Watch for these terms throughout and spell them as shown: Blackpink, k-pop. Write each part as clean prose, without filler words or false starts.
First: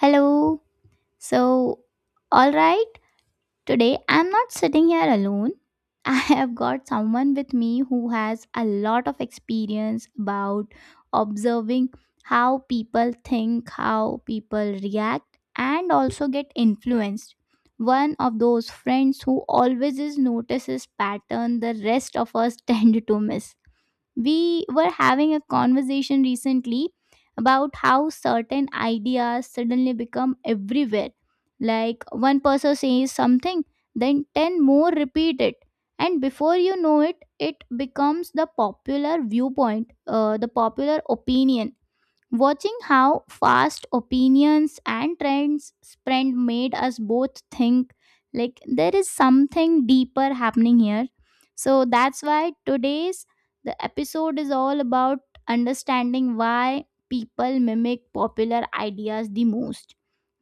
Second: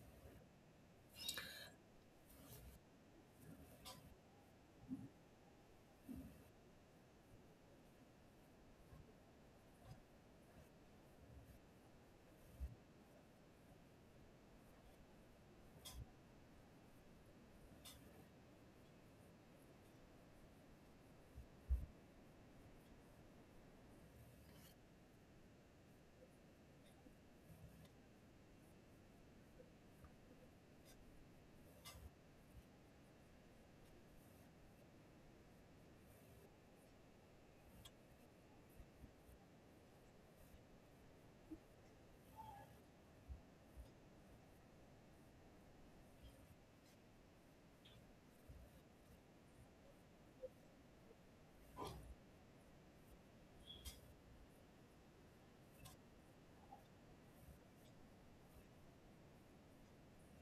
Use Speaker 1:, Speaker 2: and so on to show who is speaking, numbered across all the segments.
Speaker 1: Hello. So, all right. Today, I'm not sitting here alone. I have got someone with me who has a lot of experience about observing how people think, how people react, and also get influenced. One of those friends who always is notices pattern the rest of us tend to miss. We were having a conversation recently about how certain ideas suddenly become everywhere, like one person says something, then 10 more repeat it. And before you know it, it becomes the popular viewpoint, the popular opinion. Watching how fast opinions and trends spread made us both think like there is something deeper happening here. So that's why today's the episode is all about understanding why people mimic popular ideas the most.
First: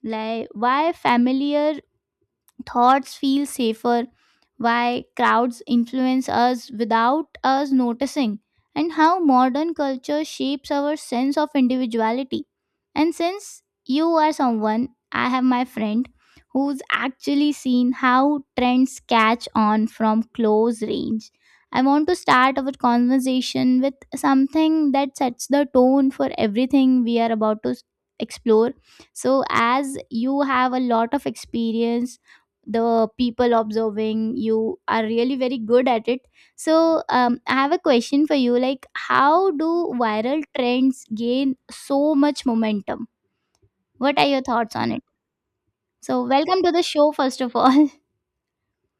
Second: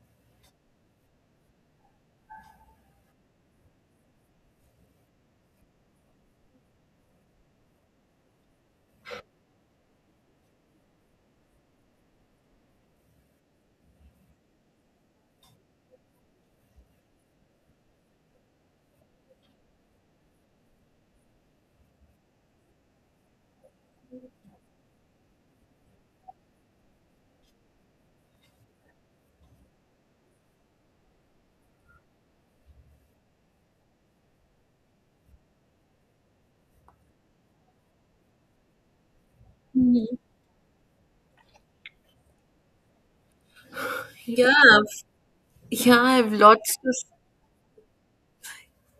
Speaker 1: Like why familiar thoughts feel safer, why crowds influence us without us noticing, and how modern culture shapes our sense of individuality. And since you are someone, I have my friend who's actually seen how trends catch on from close range. I want to start our conversation with something that sets the tone for everything we are about to explore. So, as you have a lot of experience, the people observing, you are really very good at it. So, I have a question for you, like how do
Speaker 2: Mhm.
Speaker 1: viral trends gain so much momentum? What are your
Speaker 2: Yeah,
Speaker 1: thoughts on it?
Speaker 2: I've- yeah, I
Speaker 1: So,
Speaker 2: have
Speaker 1: welcome to
Speaker 2: lots
Speaker 1: the
Speaker 2: to say.
Speaker 1: show first of all.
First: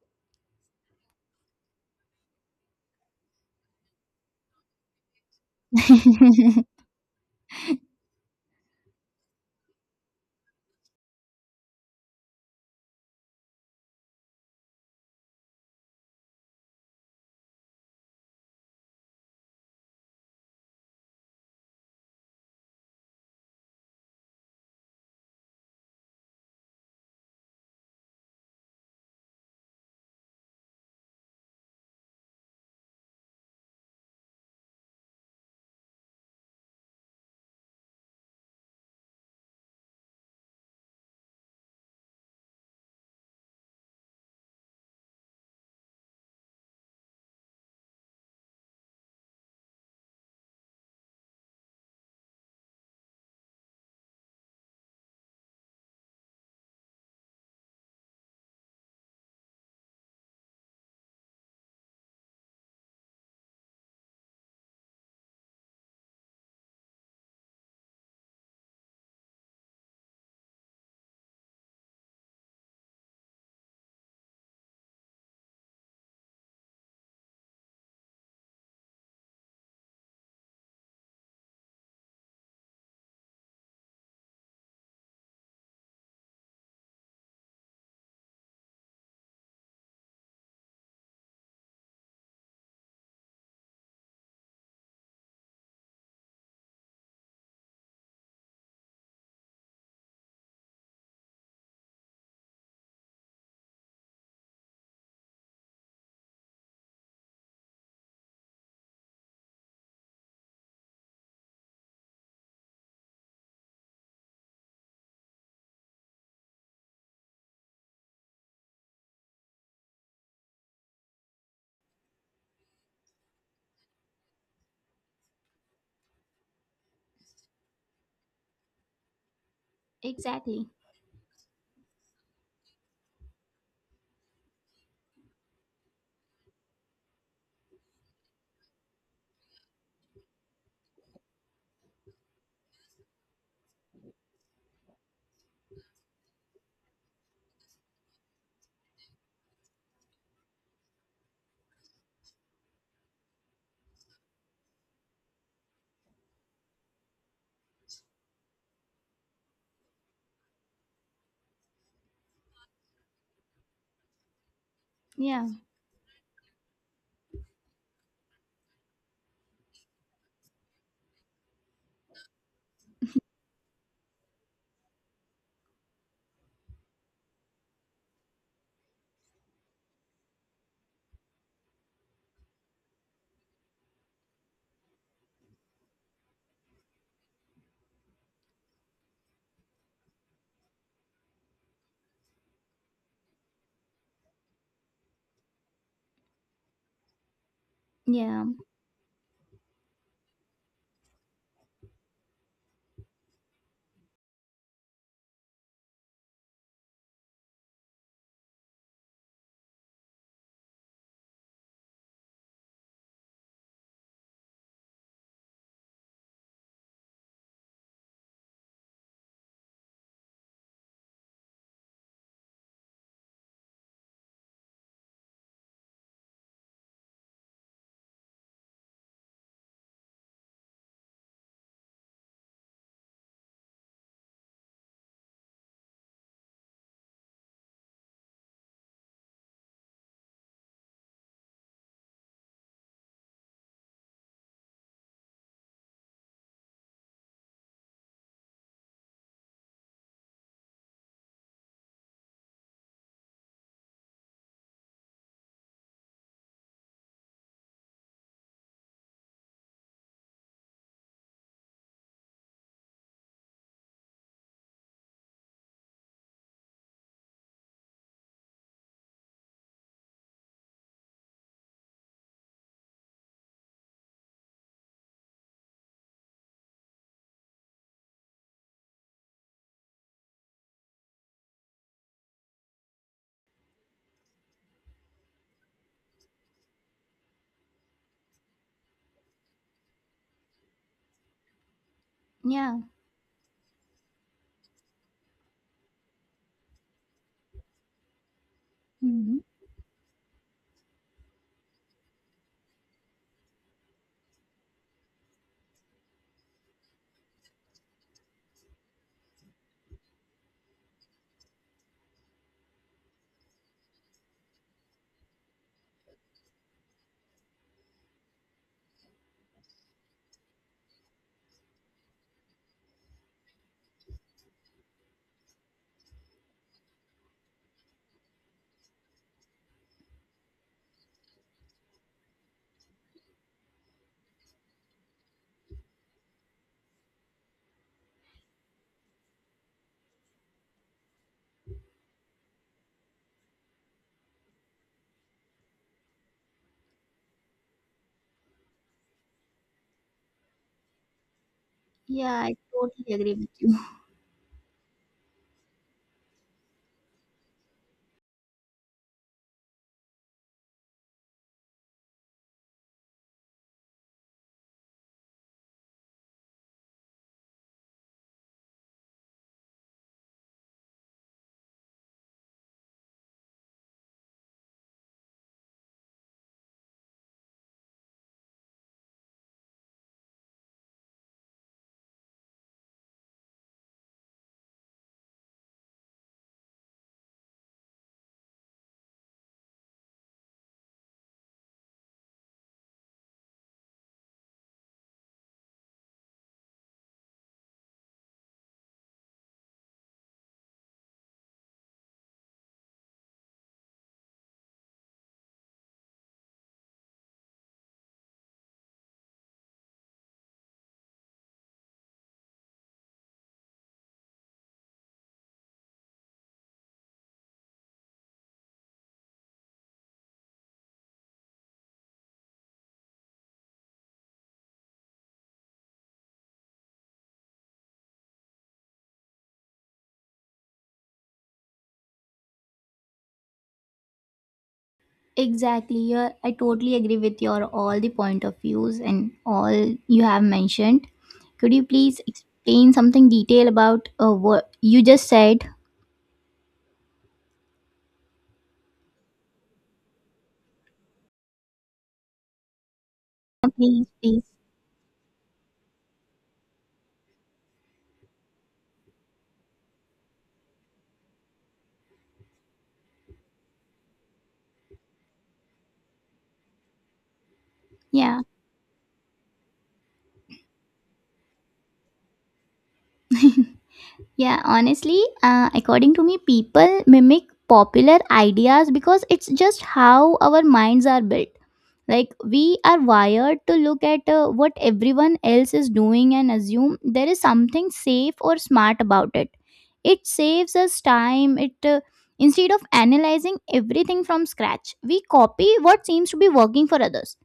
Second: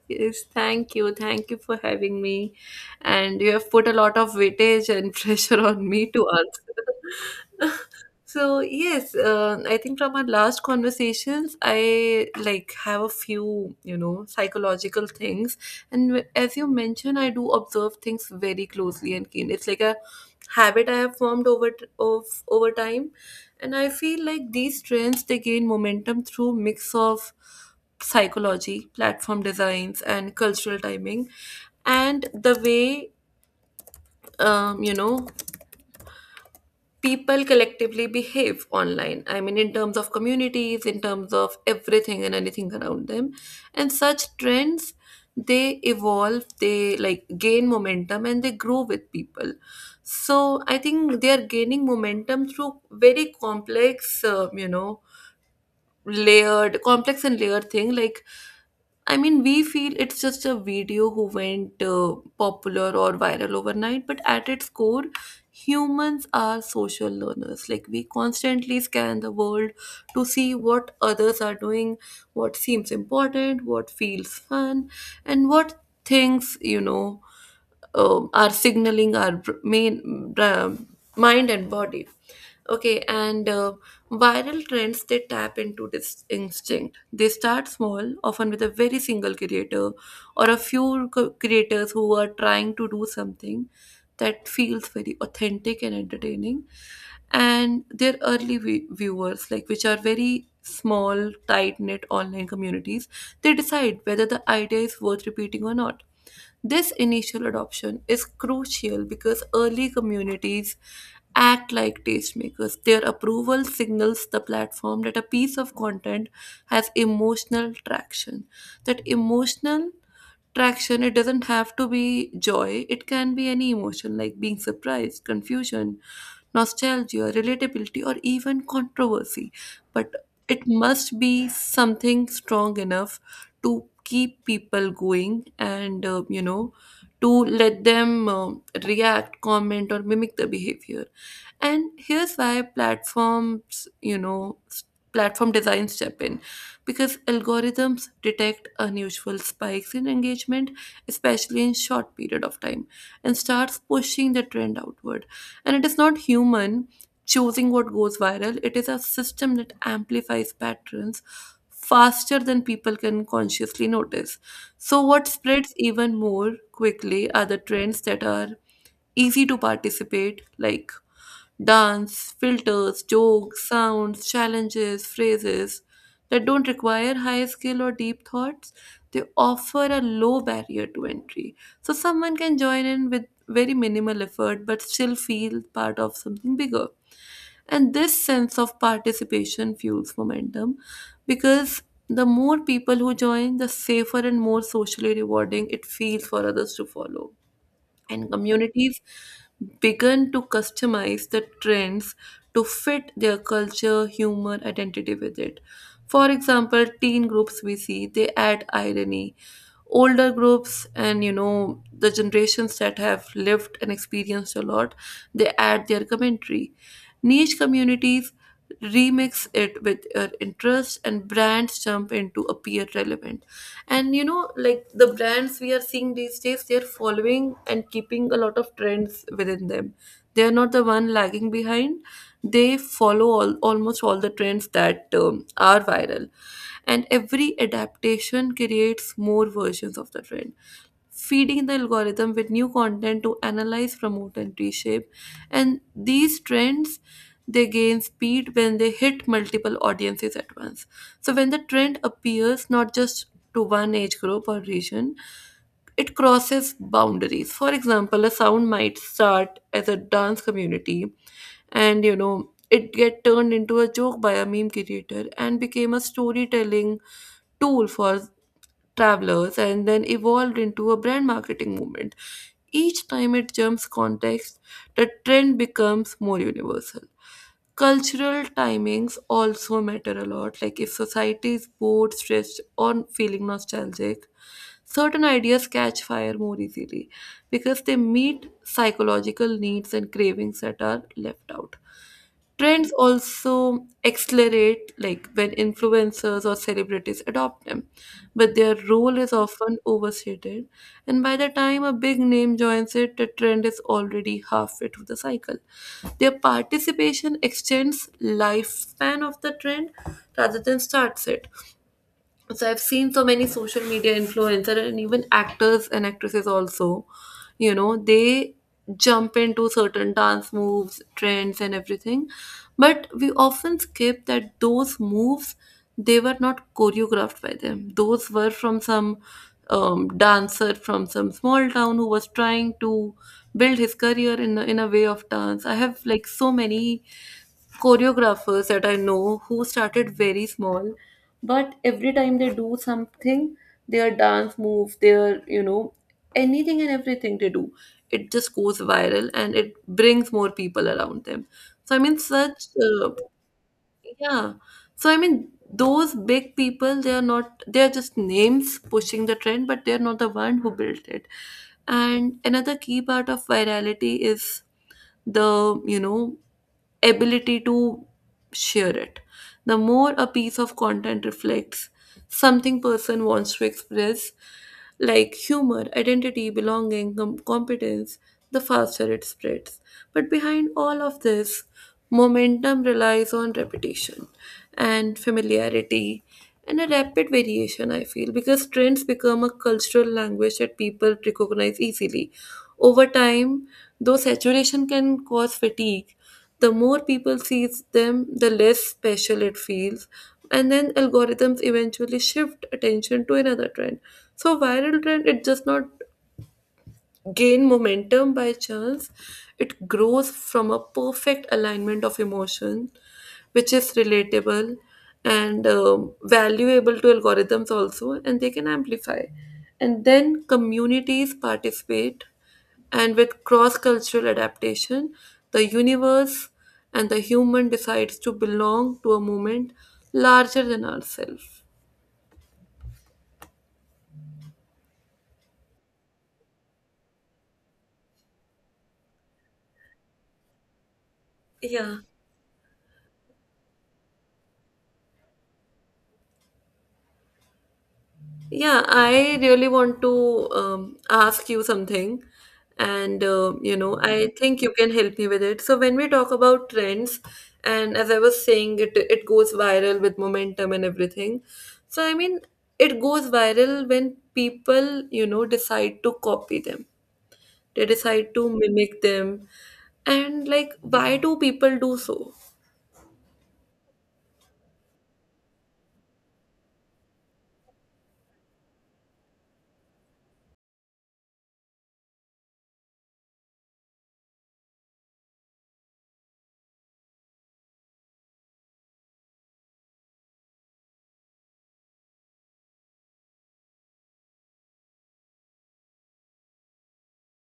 Speaker 2: Yes, thank you. Thank you for having me. And you have put a lot of weightage and pressure on me to answer. So yes, I think from our last conversations, I like have a few, you know, psychological things, and as you mentioned, I do observe things very closely and keen. It's like a habit I have formed over t- of over time, and I feel like these trends, they gain momentum through mix of psychology, platform designs, and cultural timing, and the way you know, people collectively behave online. I mean, in terms of communities, in terms of everything and anything around them. And such trends, they evolve, they like gain momentum and they grow with people. So I think they are gaining momentum through very complex, you know, layered, complex and layered thing. Like, I mean, we feel it's just a video who went popular or viral overnight, but at its core, humans are social learners. Like, we constantly scan the world to see what others are doing, what seems important, what feels fun, and what things, you know, are signaling our mind and body. Okay, and viral trends, they tap into this instinct. They start small, often with a very single creator or a few creators who are trying to do something that feels very authentic and entertaining. And their early viewers, like which are very small, tight knit online communities, they decide whether the idea is worth repeating or not. This initial adoption is crucial because early communities act like tastemakers. Their approval signals the platform that a piece of content has emotional traction. That emotional traction, it doesn't have to be joy, it can be any emotion like being surprised, confusion, nostalgia, relatability, or even controversy, but it
Speaker 1: Exactly.
Speaker 2: must be something strong enough to keep people going, and you know, to let them react, comment, or mimic the behavior. And here's why platforms, you know, platform design step in, because algorithms detect unusual spikes in engagement, especially in short period of time, and starts pushing the trend outward. And it is not human choosing what goes viral, it is a system that amplifies patterns faster than people can consciously notice. So what
Speaker 1: Yeah,
Speaker 2: spreads even more quickly are the trends that are easy to participate, like dance, filters, jokes, sounds, challenges, phrases that don't require high skill or deep thoughts. They offer a low barrier to entry. So someone can join in with very minimal effort but still feel part of something bigger. And this sense of participation fuels momentum, because the more people who join, the safer and more socially rewarding it feels for others to follow. And
Speaker 1: yeah,
Speaker 2: communities began to customize the trends to fit their culture, humor, identity with it. For example, teen groups we see, they add irony, older groups and you know, the generations that have lived and experienced a lot, they add their commentary. Niche communities remix it with your interest, and brands jump into appear relevant. And you know, like, the brands we are seeing these days, they're following and keeping a lot of trends within them, they are not the one lagging behind. They follow all, almost all the trends that are viral. And every adaptation creates more versions of the trend, feeding the algorithm with new content to analyze, promote, and reshape. And these trends, they gain speed when they hit multiple audiences at once. So when the trend appears not just to one age group or region, it crosses boundaries. For example, a sound might start as a dance community, and you know, it get turned into a joke by a meme creator and became a storytelling tool for travelers, and then evolved into a brand marketing movement. Each time it jumps context, the trend becomes more universal. Cultural timings also matter a lot. Like, if society is bored, stressed, or feeling nostalgic, certain ideas catch fire more easily because they meet psychological needs and cravings that are left out.
Speaker 1: yeah.
Speaker 2: Trends also accelerate like when influencers or celebrities adopt them, but their role is
Speaker 1: Hmm.
Speaker 2: often overstated. And by the time a big name joins it, the trend is already halfway through the cycle. Their participation extends lifespan of the trend rather than starts it. So I've seen so many social media influencer and even actors and actresses also, you know, they jump into certain dance moves, trends, and everything, but we often skip that those moves, they were not choreographed by them. Those were from some dancer from some small town who was trying to build his career in in a way of dance. I have like so many choreographers that I know who started very small, but every time they do something, their dance move, their, you know, anything and everything they do, it just goes viral and it brings more people around them. So, I mean,
Speaker 1: Yeah, I
Speaker 2: such, uh,
Speaker 1: totally agree with you.
Speaker 2: yeah. So, I mean, those big people, they are not, they are just names pushing the trend, but they're not the one who built it. And another key part of virality is the, you know, ability to share it. The more a piece of content reflects something person wants to express, like humor, identity, belonging, competence, the faster it spreads. But behind all of this, momentum relies on repetition and familiarity and a rapid variation, I feel, because trends become a cultural language that people recognize easily over time. Though saturation can cause fatigue, the more people sees them, the less special it feels. And then algorithms eventually shift attention to another trend. So viral trend, it does not gain momentum by chance, it grows from a perfect alignment of emotion, which is relatable and valuable to algorithms also, and they can amplify. And then communities participate, and with cross cultural adaptation, the universe and the human decides to belong to a movement larger than ourselves.
Speaker 1: Exactly. I totally agree with your all the point of views and all you have mentioned. Could you
Speaker 2: Yeah.
Speaker 1: please explain something detail about what you just said?
Speaker 2: Yeah, I really want to ask you something, and you know,
Speaker 1: Please,
Speaker 2: I
Speaker 1: please.
Speaker 2: think you can help me with it. So when we talk about trends, and as I was saying, it goes viral with momentum and everything. So I mean, it goes viral when people, you know, decide to copy them. They decide
Speaker 1: Yeah.
Speaker 2: to mimic them, and like, why do people do so?
Speaker 1: Yeah, honestly, according to me, people mimic popular ideas because it's just how our minds are built. Like, we are wired to look at what everyone else is doing and assume there is something safe or smart about it. It saves us time. It Instead of analyzing everything from scratch, we copy what seems to be working for others.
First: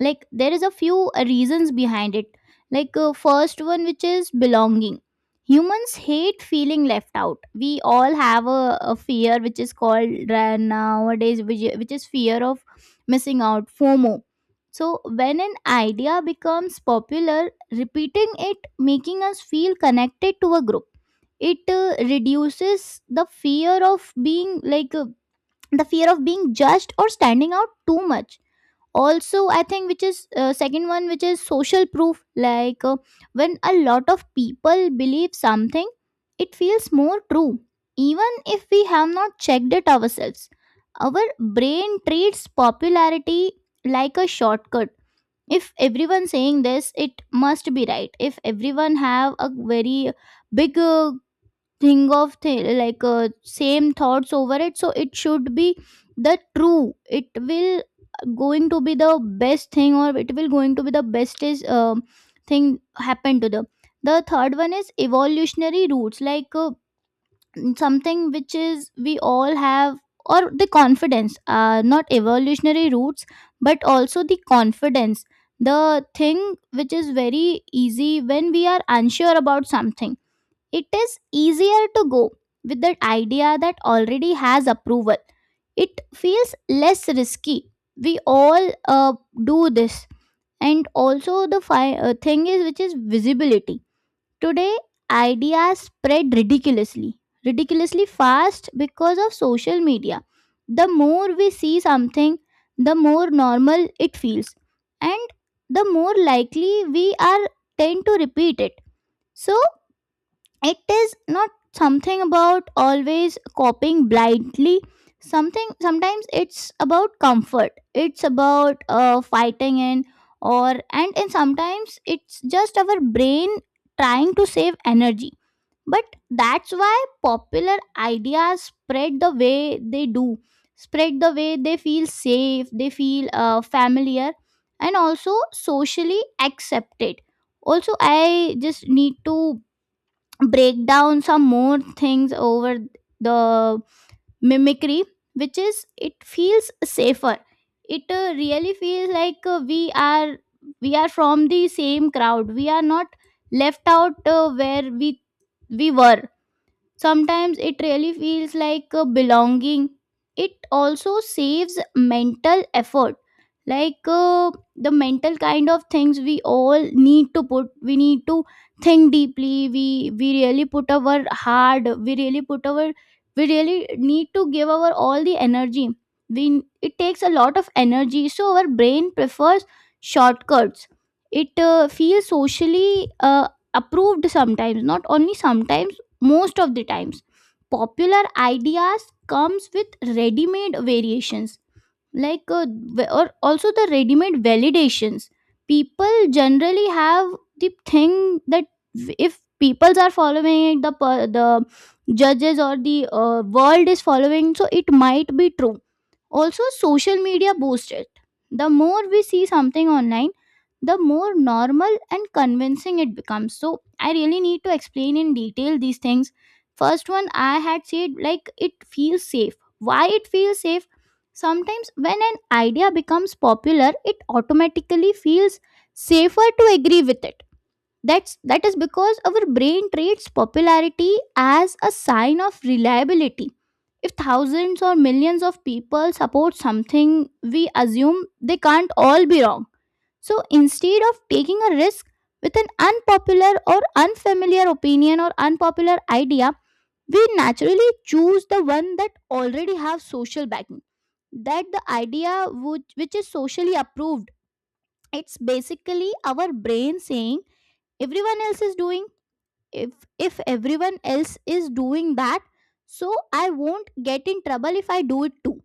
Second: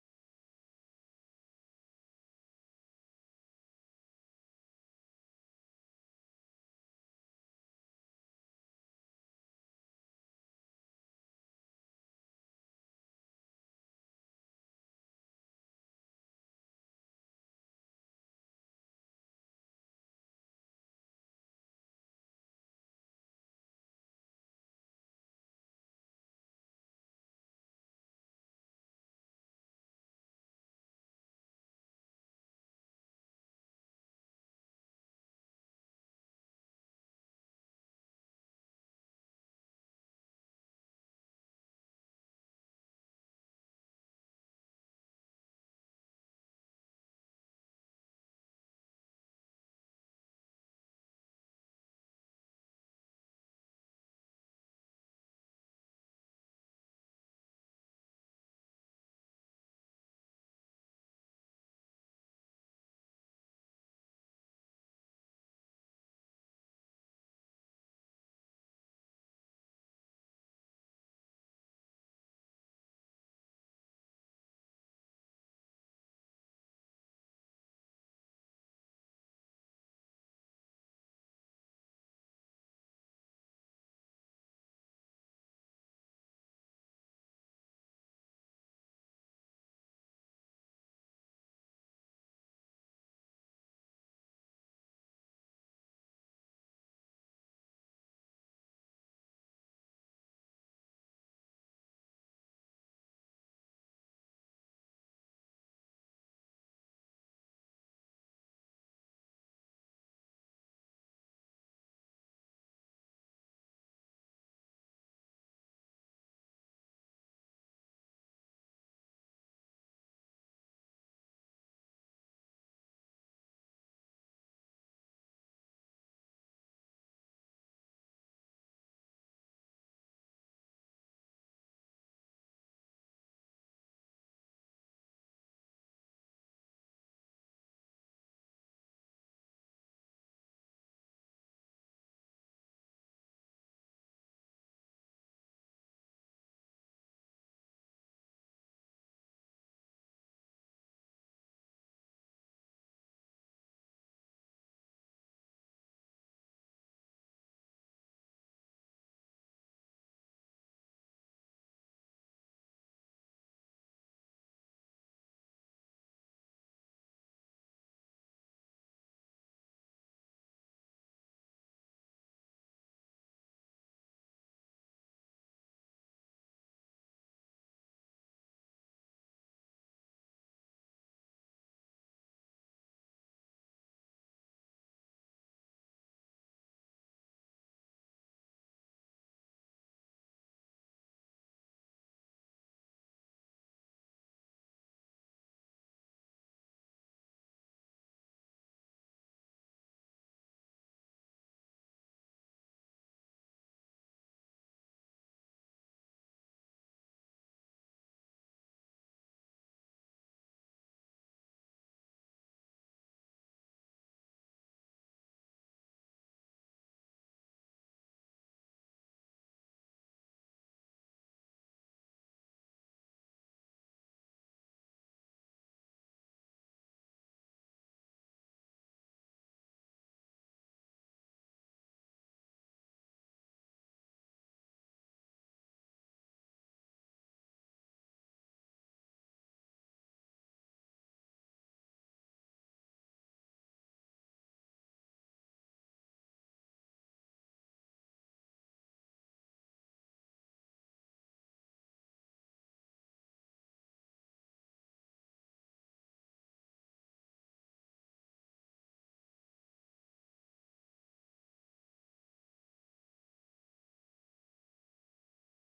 Speaker 1: Like, there is a few reasons behind it. Like, first one, which is belonging. Humans hate feeling left out. We all have a fear which is called nowadays, which is fear of missing out, fomo. So when an idea becomes popular, repeating it making us feel connected to a group, it reduces the fear of being judged or standing out too much. Also, I think, which is second one, which is social proof. Like, when a lot of people believe something, it feels more true even if we have not checked it ourselves. Our brain treats popularity like a shortcut. If everyone saying this, it must be right. If everyone have a very big, think of like, same thoughts over it, so it should be the true. It will going to be the best thing, or it will going to be the bestest thing happen to them. The third one is evolutionary roots. Like, something which is we all have, or the confidence, not evolutionary roots but also the confidence, the thing which is very easy. When we are unsure about something, it is easier to go with the idea that already has approval. It feels less risky. We all do this. And also, the thing is, which is visibility. Today, ideas spread ridiculously fast because of social media. The more we see something, the more normal it feels. And the more likely we are tend to repeat it. So it is not something about always copying blindly, something sometimes it's about comfort, it's about fighting in, or and sometimes it's just our brain trying to save energy. But that's why popular ideas spread the way they do, spread the way they feel safe, they feel familiar, and also socially accepted. Also, I just need to break down some more things over the mimicry, which is it feels safer. It really feels like, we are from the same crowd, we are not left out, where we were. Sometimes it really feels like, belonging. It also saves mental effort. Like, the mental kind of things we all need to put, we need to think deeply, we really put our hard, we really put our, we really need to give our all the energy, we it takes a lot of energy. So our brain prefers shortcuts. It feels socially approved sometimes, not only sometimes, most of the times. Popular ideas comes with ready made variations. Like, or also the ready made validations. People generally have the thing that, if peoples are following it, the the judges or the, world is following, so it might be true. Also, social media boosts it. The more we see something online, the more normal and convincing it becomes. So I really need to explain in detail these things. First one I had said, like it feels safe. Why it feels safe? Sometimes when an idea becomes popular, it automatically feels safer to agree with it. That is because our brain treats popularity as a sign of reliability. If thousands or millions of people support something, we assume they can't all be wrong. So instead of taking a risk with an unpopular or unfamiliar opinion or unpopular idea, we naturally choose the one that already have social backing. That the idea which is socially approved. It's basically our brain saying, everyone else is doing if if everyone else is doing that, so I won't get in trouble if I do it too.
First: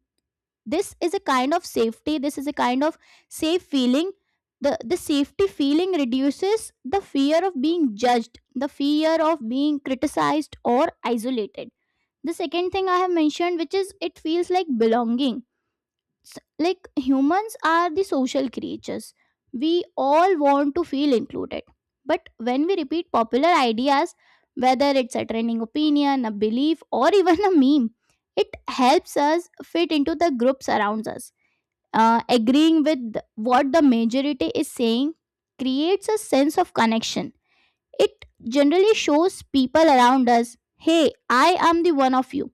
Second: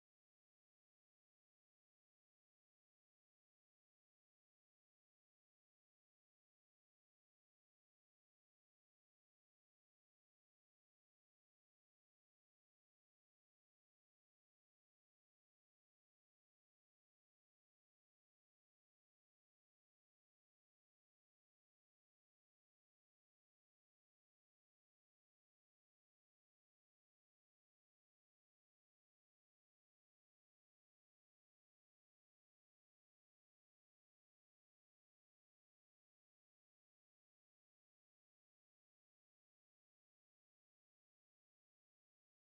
Speaker 1: This is a kind of safety, this is a kind of safe feeling. The safety feeling reduces the fear of being judged, the fear of being criticized or isolated. The second thing I have mentioned, which is it feels like belonging. S- like, humans are the social creatures, we all want to feel included. But when we repeat popular ideas, whether it's a trending opinion, a belief, or even a meme, it helps us fit into the groups around us. Agreeing with what the majority is saying creates a sense of connection. It generally shows people around us, hey, I am the one of you.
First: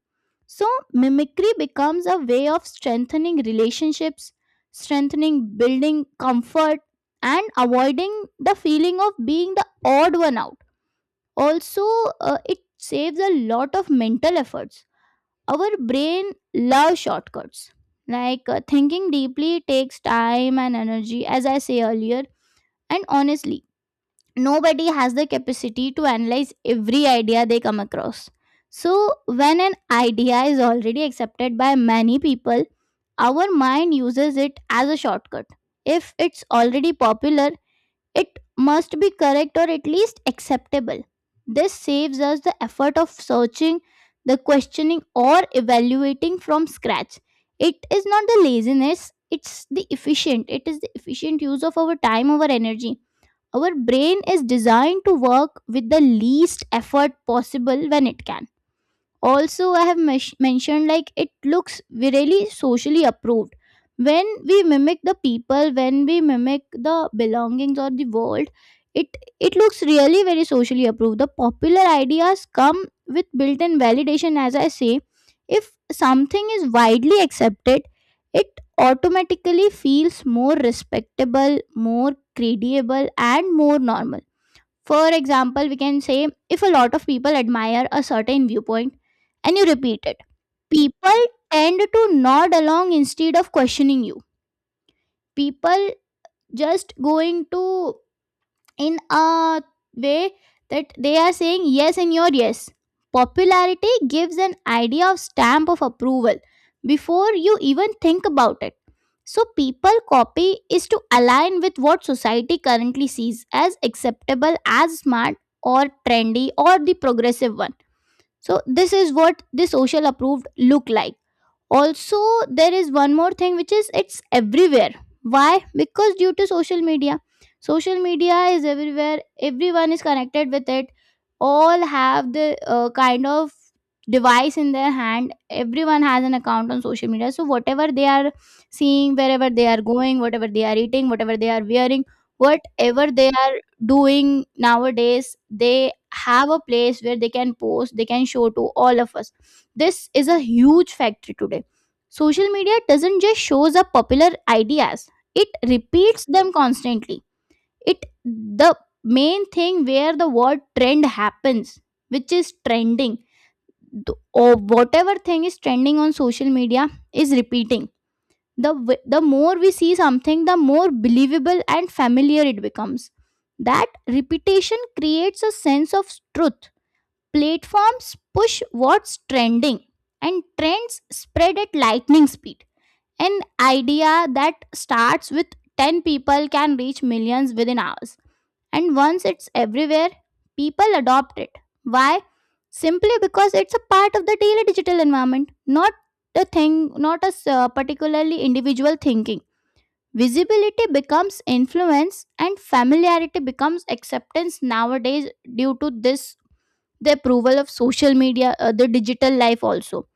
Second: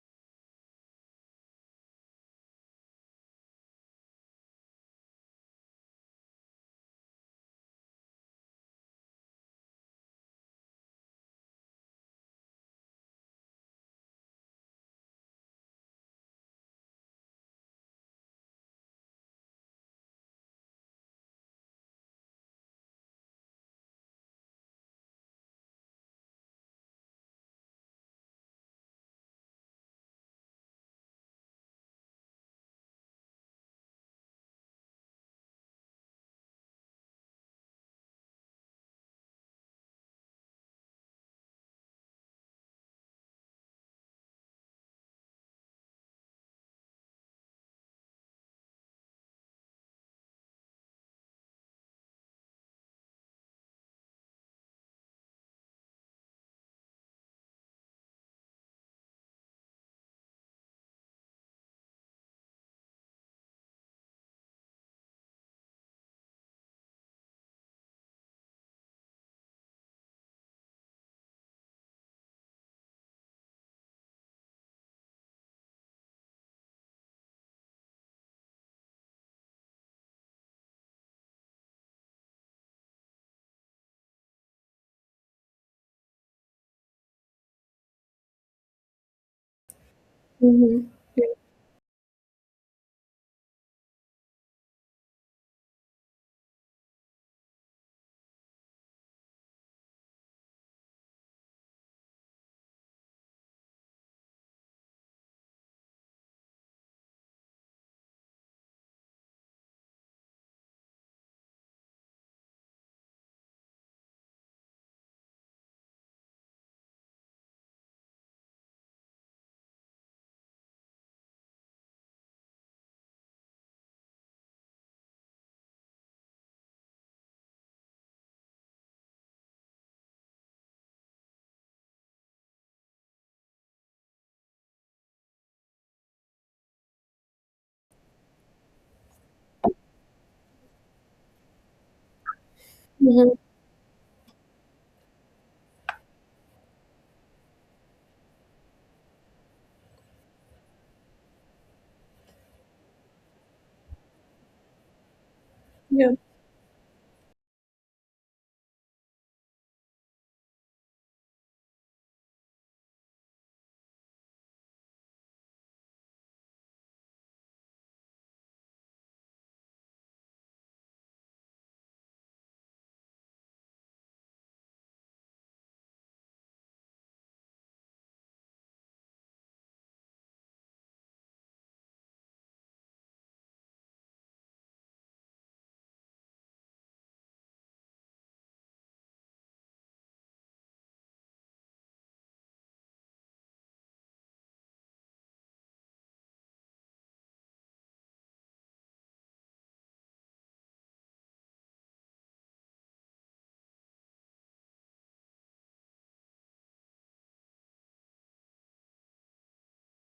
Speaker 1: So, mimicry becomes a way of strengthening relationships, strengthening building comfort, and avoiding the feeling of being the odd one out. Also, it saves a lot of mental efforts. Our brain loves shortcuts. Like, thinking deeply takes time and energy, as I say earlier. And honestly, nobody has the capacity to analyze every idea they come across. So, when an idea is already accepted by many people, our mind uses it as a shortcut. If it's already popular, it must be correct or at least acceptable. This saves us the effort of searching, the questioning, or evaluating from scratch. It is not the laziness, it's the efficient. It is the efficient use of our time, our energy. Our brain is designed to work with the least effort possible when it can. Also, I have mentioned, like it looks really socially approved. When we mimic the people, when we mimic the belongings or the world, it looks really very socially approved. The popular ideas come with built-in validation, as I say. If something is widely accepted, it automatically feels more respectable, more credible, and more normal. For example, we can say if a lot of people admire a certain viewpoint and you repeat it,
Speaker 2: Mm-hmm. Mm-hmm.
Speaker 1: people tend to nod along instead of questioning you. People just going to in a way that they are saying yes in your yes. Popularity gives an idea of stamp of approval before you even think about it. So, people copy is to align with what society currently sees as acceptable, as smart, or trendy, or the progressive one. So, this is what the social approved look like. Also, there is one more thing, which is it's everywhere. Why? Because due to social media. Social media is everywhere, everyone is connected with it. All have the, kind of device in their hand, everyone has an account on social media. So whatever they are seeing, wherever they are going, whatever they are eating, whatever they are wearing, whatever
Speaker 2: Yeah.
Speaker 1: they are doing nowadays, they have a place where they can post, they can show to all of us. This is a huge factory today. Social media doesn't just shows up popular ideas, it
Speaker 2: Mhm.
Speaker 1: repeats them constantly. It The main thing where the word trend happens, which is trending. Or whatever thing is trending on social media is repeating. The more we see something, the more believable and familiar it becomes. That repetition creates a sense of truth. Platforms push what's trending, and trends spread at lightning speed. An idea that starts with 10 people can reach millions within hours. And once it's everywhere, people adopt it. Why? Simply because it's a part of the daily digital environment, not a thing, not particularly individual thinking. Visibility becomes influence, and familiarity becomes acceptance nowadays due to this, the approval of social media, the digital life also,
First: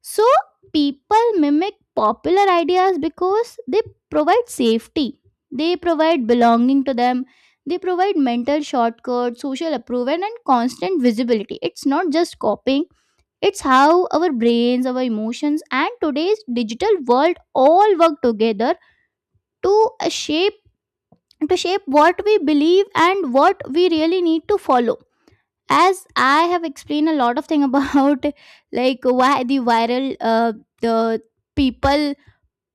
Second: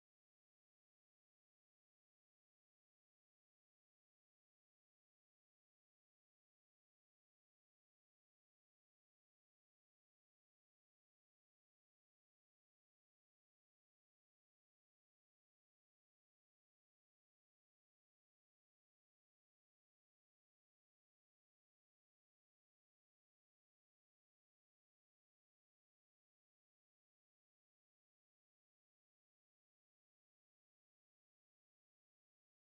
Speaker 1: so people mimic popular ideas because they provide safety, they provide belonging to them, they provide mental shortcuts, social approval, and constant visibility. It's not just copying, it's how our brains, our emotions, and today's digital world all work together to shape to shape what we believe and what we really need to follow, as I have explained a lot of thing about like why the viral the people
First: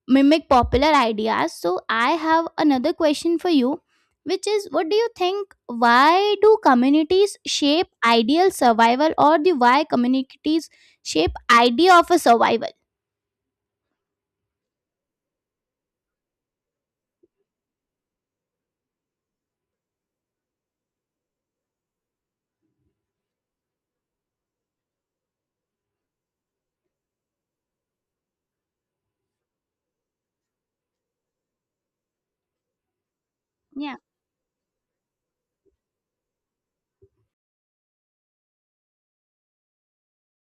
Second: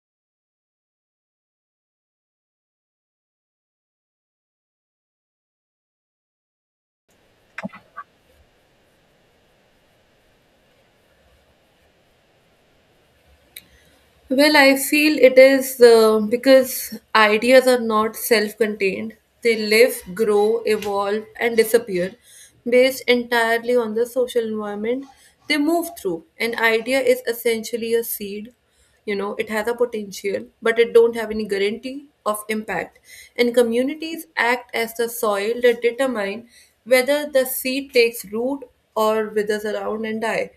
Speaker 1: mimic popular ideas. So I have another question for you, which is, what do you think? Why do communities shape ideal survival, or the why communities shape idea of a survival?
Speaker 2: Well, I feel it is because ideas are not self contained. They live, grow, evolve, and disappear based entirely on the social environment they move through. An idea is essentially a seed. You know, it has a potential, but it don't have any guarantee of impact. And
Speaker 1: Yeah,
Speaker 2: communities act as the soil that determine whether the seed takes root or withers around and die.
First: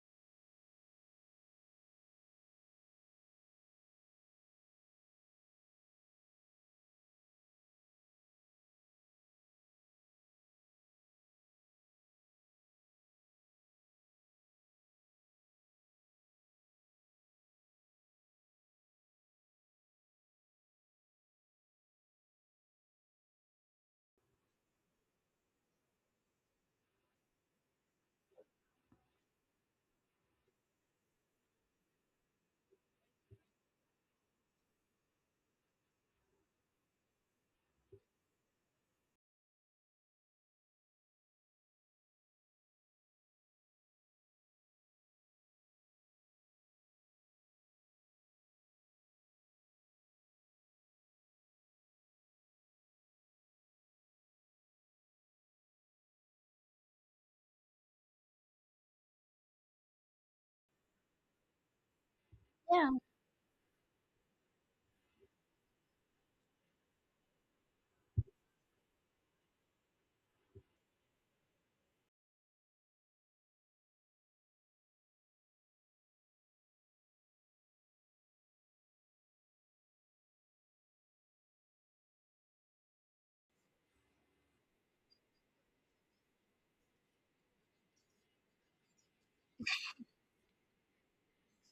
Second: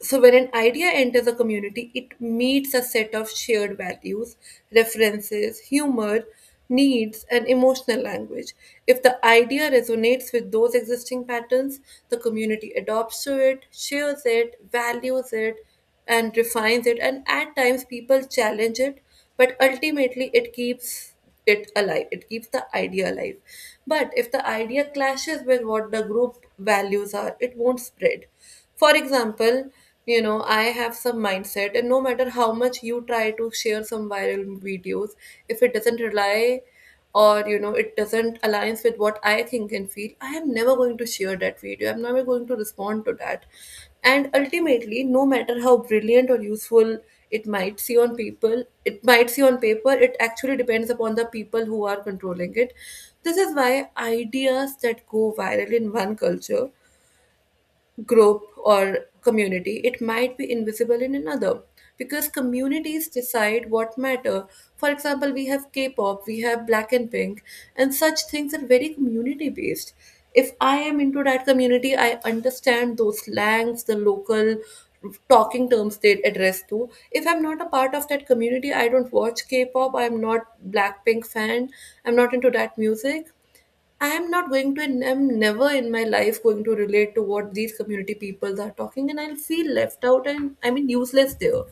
Speaker 2: So, when an idea enters a community, it meets a set of shared values, references, humor, needs, and emotional language. If the idea resonates with those existing patterns, the community adopts to it, shares it, values it, and refines it. And at times, people challenge it, but ultimately, it keeps it alive. It keeps the idea alive. But if the idea clashes with what the group values are, it won't spread. For example, you know, I have some mindset, and no matter how much you try to share some viral videos, if it doesn't rely or you know, it doesn't aligns with what I think and feel, I am never going to share that video. I'm never going to respond to that. And ultimately, no matter how brilliant or useful it might see on people, it might see on paper, it actually depends upon the people who are controlling it. This is why ideas that go viral in one culture group or community, it might be invisible in another, because
Speaker 1: yeah,
Speaker 2: communities decide what matter. For example, we have K-pop, we have Black and Pink, and such things are very community based. If I am into that community, I understand those slangs, the local talking terms they address to. If I'm not a part of that community, I don't watch K-pop, I'm not Blackpink fan, I'm not into that music. I am not going to, and I'm never in my life going to relate to what these community peoples are talking, and I'll feel left out and I mean useless there.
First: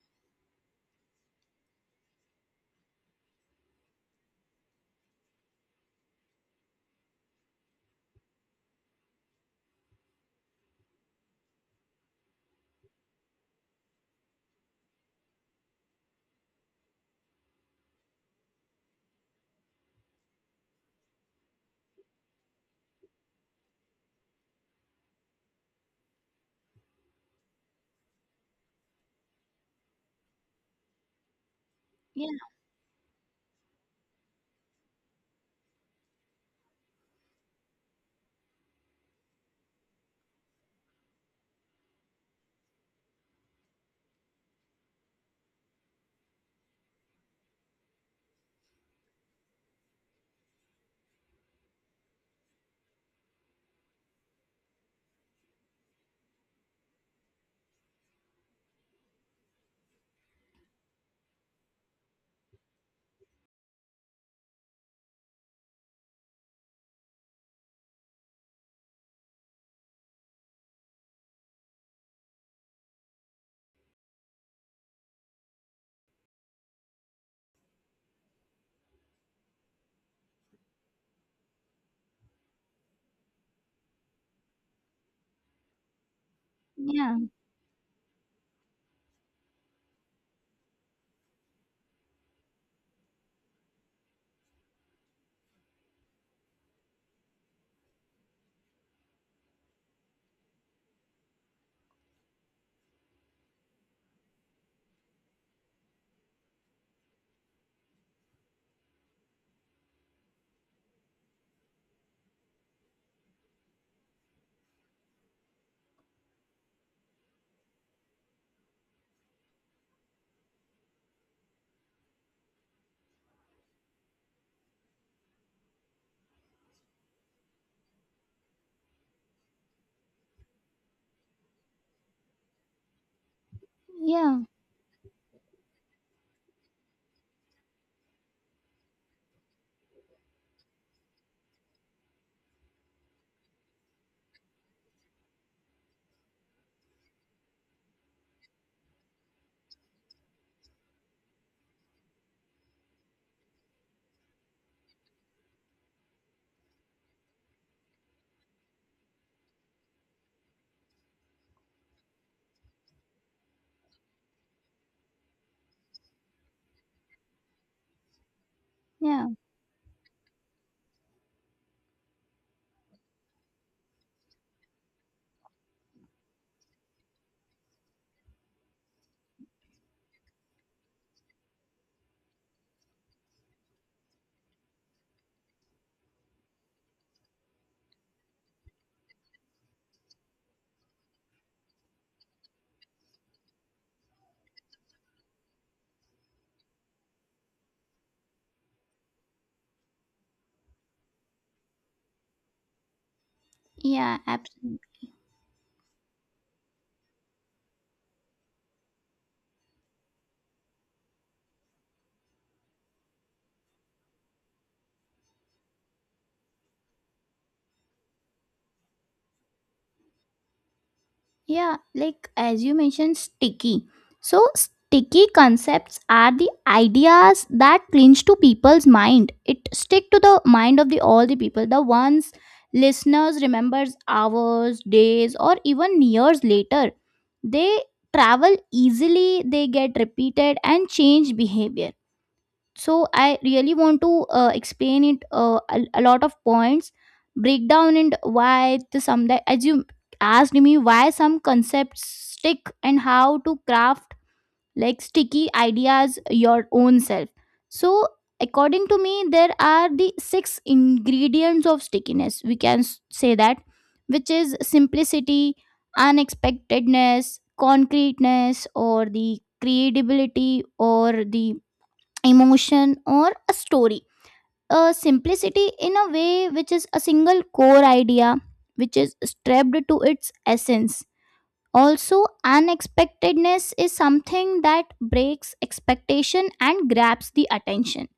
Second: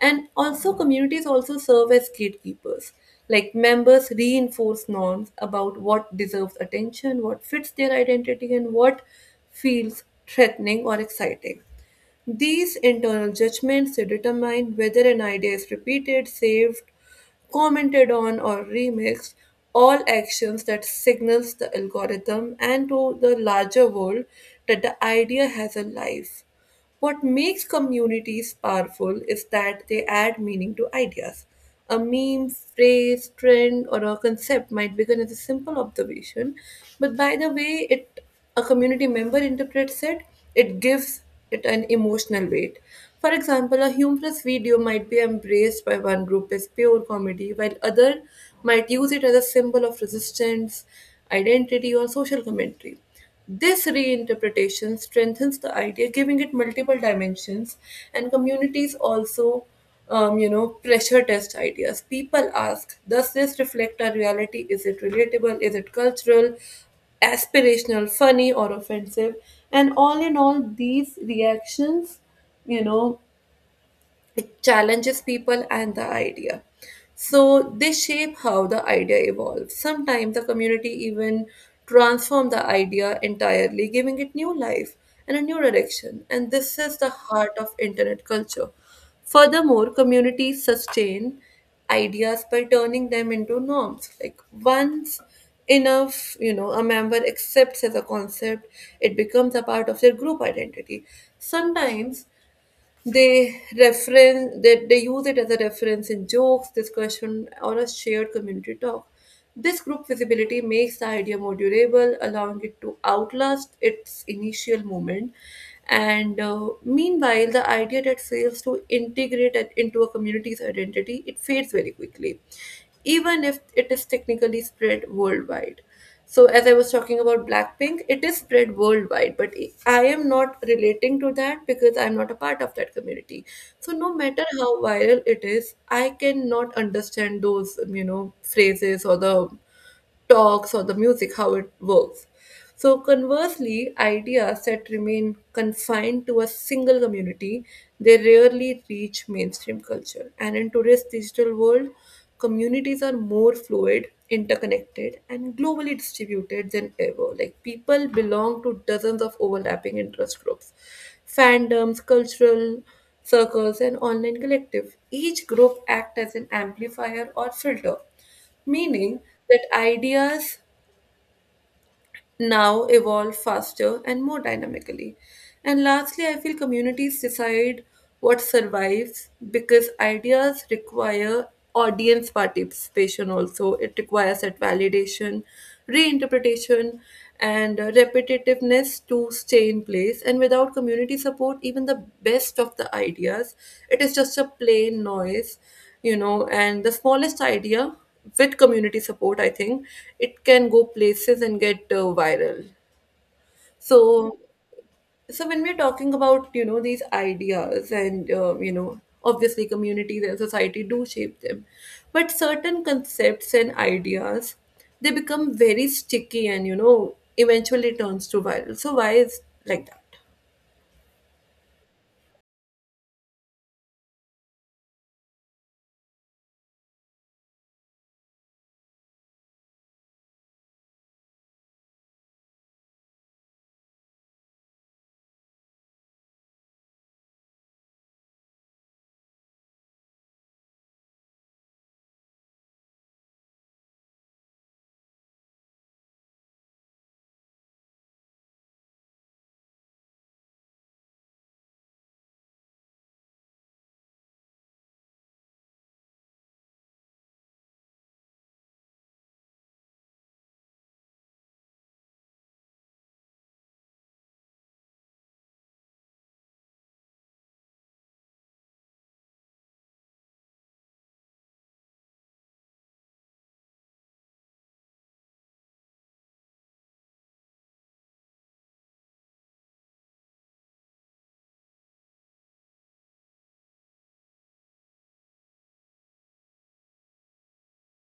Speaker 2: And also, communities also serve as gatekeepers. Like, members reinforce norms about what deserves attention, what fits their identity, and what feels threatening or exciting. These internal judgments determine whether an idea is repeated, saved, commented on, or remixed, all actions that signals the algorithm and to the larger world that the idea has a life. What makes communities powerful is that they add meaning to ideas. A
Speaker 1: yeah,
Speaker 2: meme, phrase, trend, or a concept might begin as a simple observation, but by the way it a community member interprets it, it gives it an emotional weight. For example, a humorous video might be embraced by one group as pure comedy, while other might use it as a symbol of resistance, identity, or social commentary. This reinterpretation strengthens the idea, giving it multiple dimensions, and communities also, you know, pressure test ideas. People ask, does this reflect our reality? Is it relatable? Is it cultural, aspirational, funny, or offensive? And all in all, these reactions, you know, it challenges people and the idea. So they shape how the idea evolves. Sometimes the community even transform the idea entirely, giving it new life and a new direction. And this is the
Speaker 1: yeah,
Speaker 2: heart of internet culture. Furthermore, communities sustain ideas by turning them into norms. Like, once enough, you know, a member accepts as a concept, it becomes a part of their group identity. Sometimes they reference they use it as a reference in jokes, discussion, or a shared community talk. This group visibility makes the idea more durable, allowing it to outlast its initial moment. And meanwhile, the idea that fails to integrate it into a community's identity, it fades very quickly, even if it is technically spread worldwide. So, as I was talking about Blackpink, it is spread worldwide, but I am not relating to that because I'm not a part of that community. So, no
Speaker 1: yeah,
Speaker 2: matter how viral it is, I cannot understand those, you know, phrases or the talks or the music, how it works. So, conversely, ideas that remain confined to a single community, they rarely reach mainstream culture. And in today's digital world, communities are more fluid, interconnected, and globally distributed than ever. Like, people belong to dozens of overlapping interest groups, fandoms, cultural circles, and online collective. Each group act as an amplifier or filter, meaning
Speaker 1: yeah,
Speaker 2: that ideas now evolve faster and more dynamically. And lastly, I feel communities decide what survives because ideas require audience participation also. It requires that validation, reinterpretation, and repetitiveness to stay in place. And without community support, even the best of the ideas, it is just a plain noise, you know, and the smallest idea with community support, I think it can go places and get viral.
Speaker 1: yeah.
Speaker 2: So,
Speaker 1: Absolutely.
Speaker 2: so when we're talking about, you know, these ideas and you know, obviously communities and society do shape them, but certain concepts and ideas, they become very sticky and you know, eventually turns to viral. So why is like that?
Speaker 1: Yeah, like as you mentioned, sticky. So, sticky concepts are the ideas that clinch to people's mind. It stick to the mind of the all the people, the ones listeners remembers hours, days, or even years later. They travel easily, they get repeated and change behavior, so I really want to explain it, a lot of points, break down and why the some that, as you asked me, why some concepts stick and how to craft like sticky ideas your own self. So, according to me, there are the six ingredients of stickiness, we can say that, which is simplicity, unexpectedness, concreteness, or the credibility, or the emotion, or a story. A simplicity in a way, which is a single core idea which is strapped to its essence. Also, unexpectedness is something that breaks expectation and grabs the attention.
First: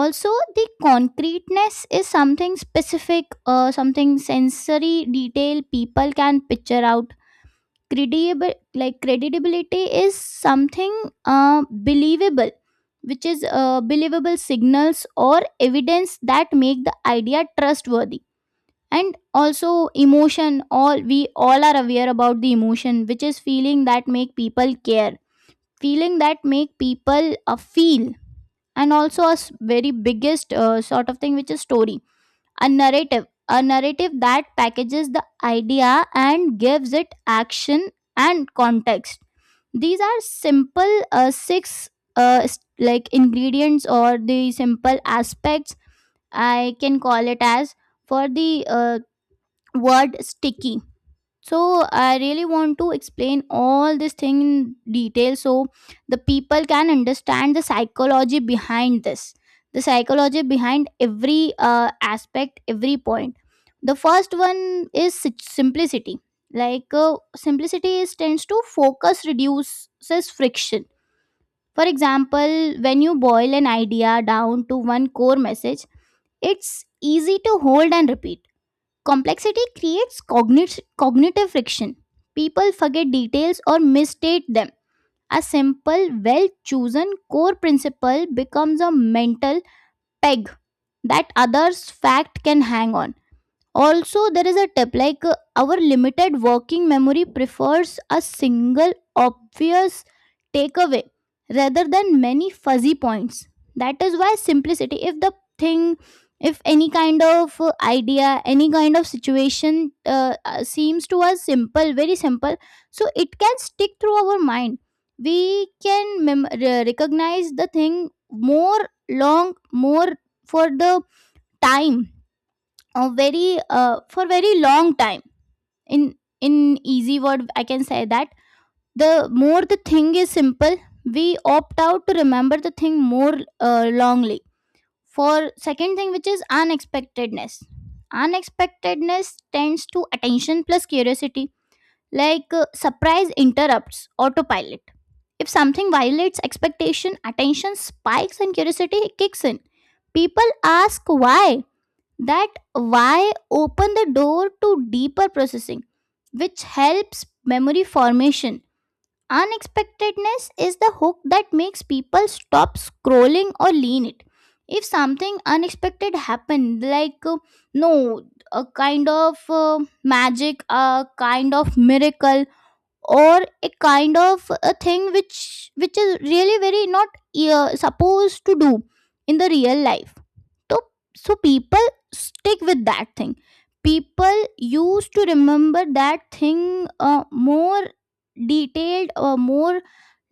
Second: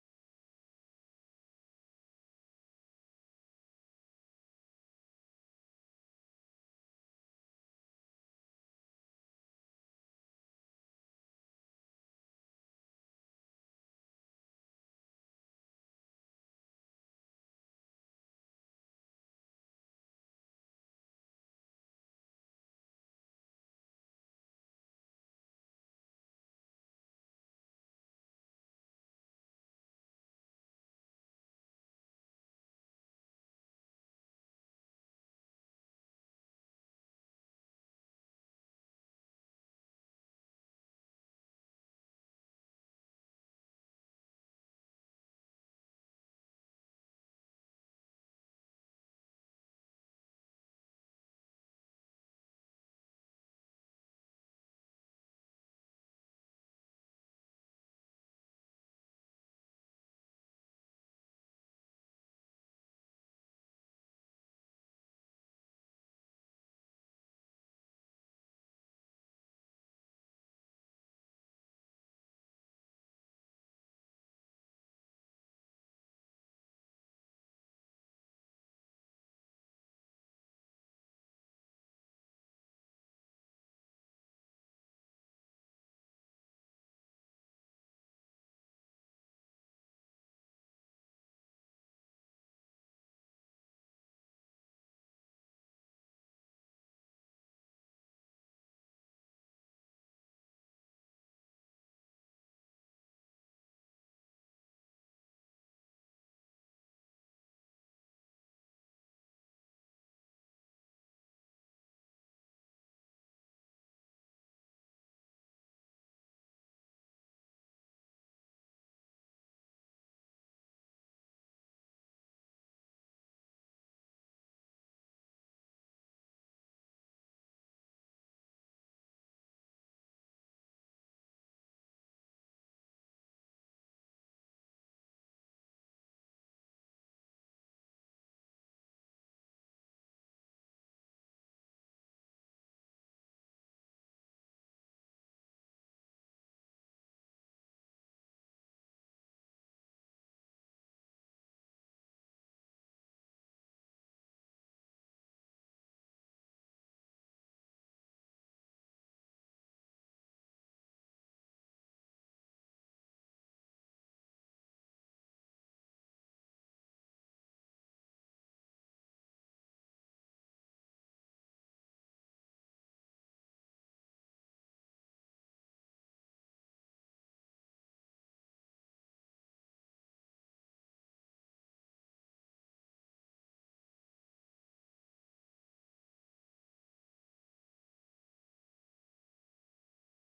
Speaker 1: Also, the concreteness is something specific, something sensory detail people can picture out. Credible, like credibility, is something believable, which is believable signals or evidence that make the idea trustworthy. And also emotion, all we all are aware about the emotion, which is feeling that make people care, feeling that make people feel. And also a very biggest sort of thing, which is story, a narrative, a narrative that packages the idea and gives it action and context. These are simple six like ingredients or the simple aspects, I can call it as, for the word sticky. So I really want to explain all this thing in detail, so the people can understand the psychology behind this, the psychology behind every aspect, every point. The first one is simplicity. Like, simplicity is tends to focus, reduces friction. For example, when you boil an idea down to one core message, it's easy to hold and repeat. Complexity creates cognitive friction. People forget details or misstate them. A simple, well chosen core principle becomes a mental peg that others' fact can hang on. Also, there is a tip, like, our limited working memory prefers a single obvious takeaway rather than many fuzzy points. That is why simplicity, if the thing, if any kind of idea, any kind of situation seems to us simple, very simple, so it can stick through our mind. We can recognize the thing more long, more, for the time, a very for very long time. In in easy word, I can say that the more the thing is simple, we opt out to remember the thing more, longly. For second thing, which is unexpectedness. Unexpectedness tends to attention plus curiosity. Like, surprise interrupts autopilot. If something violates expectation, attention spikes and curiosity kicks in. People ask why. That why open the door to deeper processing, which helps memory formation. Unexpectedness is the hook that makes people stop scrolling or lean it. If something unexpected happened, like, no, a kind of magic, a kind of miracle, or a kind of a thing which is really very not supposed to do in the real life. So, so people stick with that thing. People used to remember that thing, more detailed or more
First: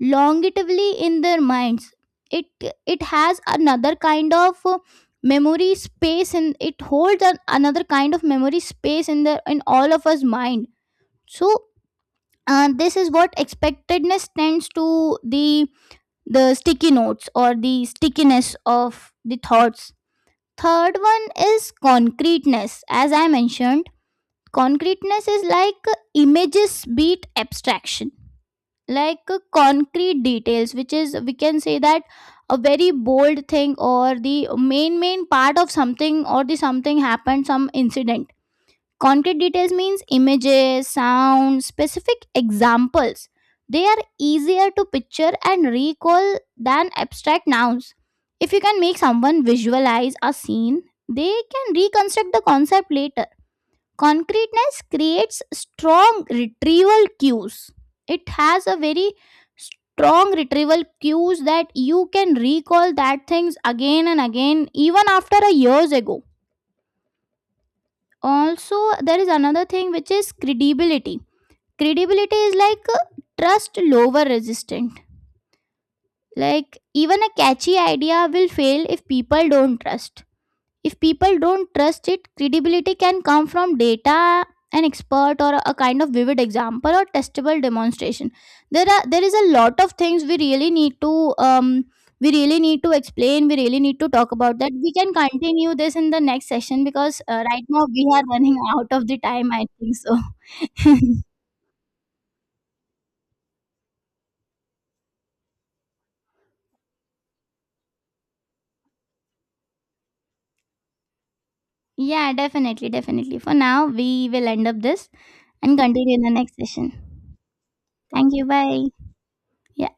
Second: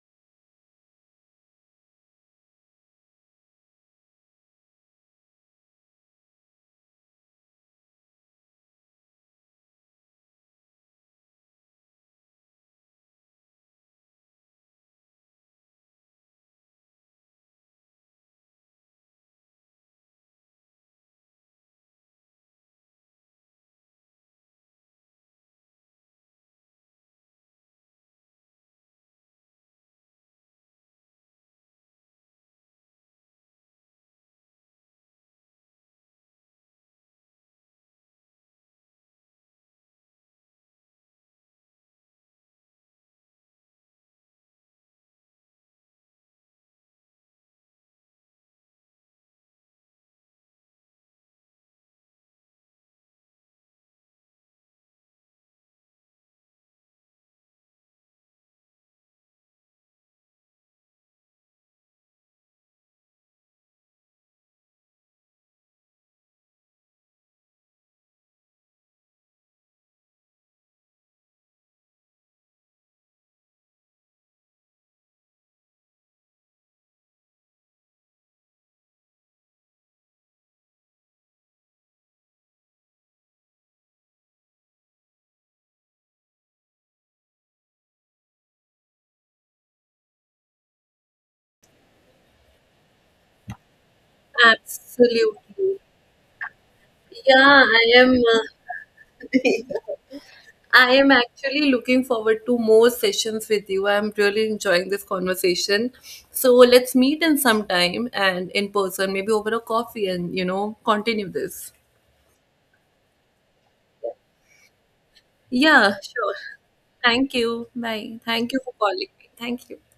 Speaker 1: longevely in their minds. it it has another kind of memory space, and it holds another kind of memory space in the in all of us mind. So, this is what expectedness tends to the sticky notes or the stickiness of the thoughts. Third one is concreteness, as I mentioned. Concreteness is like, images beat abstraction. Like, concrete details, which is, we can say that, a very bold thing, or the main part of something, or the something happened, some incident. Concrete details means images, sound, specific examples. They are easier to picture and recall than abstract nouns. If you can make someone visualize a scene, they can reconstruct the concept later. Concreteness creates strong retrieval cues. It has a very strong retrieval cues that you can recall that things again and again, even after a years ago. Also, there is another thing, which is credibility. Credibility is like, trust lower resistant. Like, even a catchy idea will fail if people don't trust, if people don't trust it. Credibility can come from data, an expert, or a kind of vivid example, or testable demonstration. There are, there is a lot of things we really need to we really need to explain. We really need to talk about that. We can continue
Speaker 2: Absolutely.
Speaker 1: this in the next session, because
Speaker 2: Yeah,
Speaker 1: right now
Speaker 2: I
Speaker 1: we
Speaker 2: am.
Speaker 1: are running out of the time, I think so.
Speaker 2: I am actually looking forward to more sessions with you. I'm really enjoying this conversation. So let's meet in some time and in person, maybe over a coffee and, you know, continue this.
Speaker 1: Yeah, definitely, definitely. For now, we will end up this and
Speaker 2: Yeah,
Speaker 1: continue in the
Speaker 2: sure.
Speaker 1: next session.
Speaker 2: Thank you. Bye.
Speaker 1: Thank you.
Speaker 2: Thank you for
Speaker 1: Bye.
Speaker 2: calling me. Thank you.
Speaker 1: Yeah.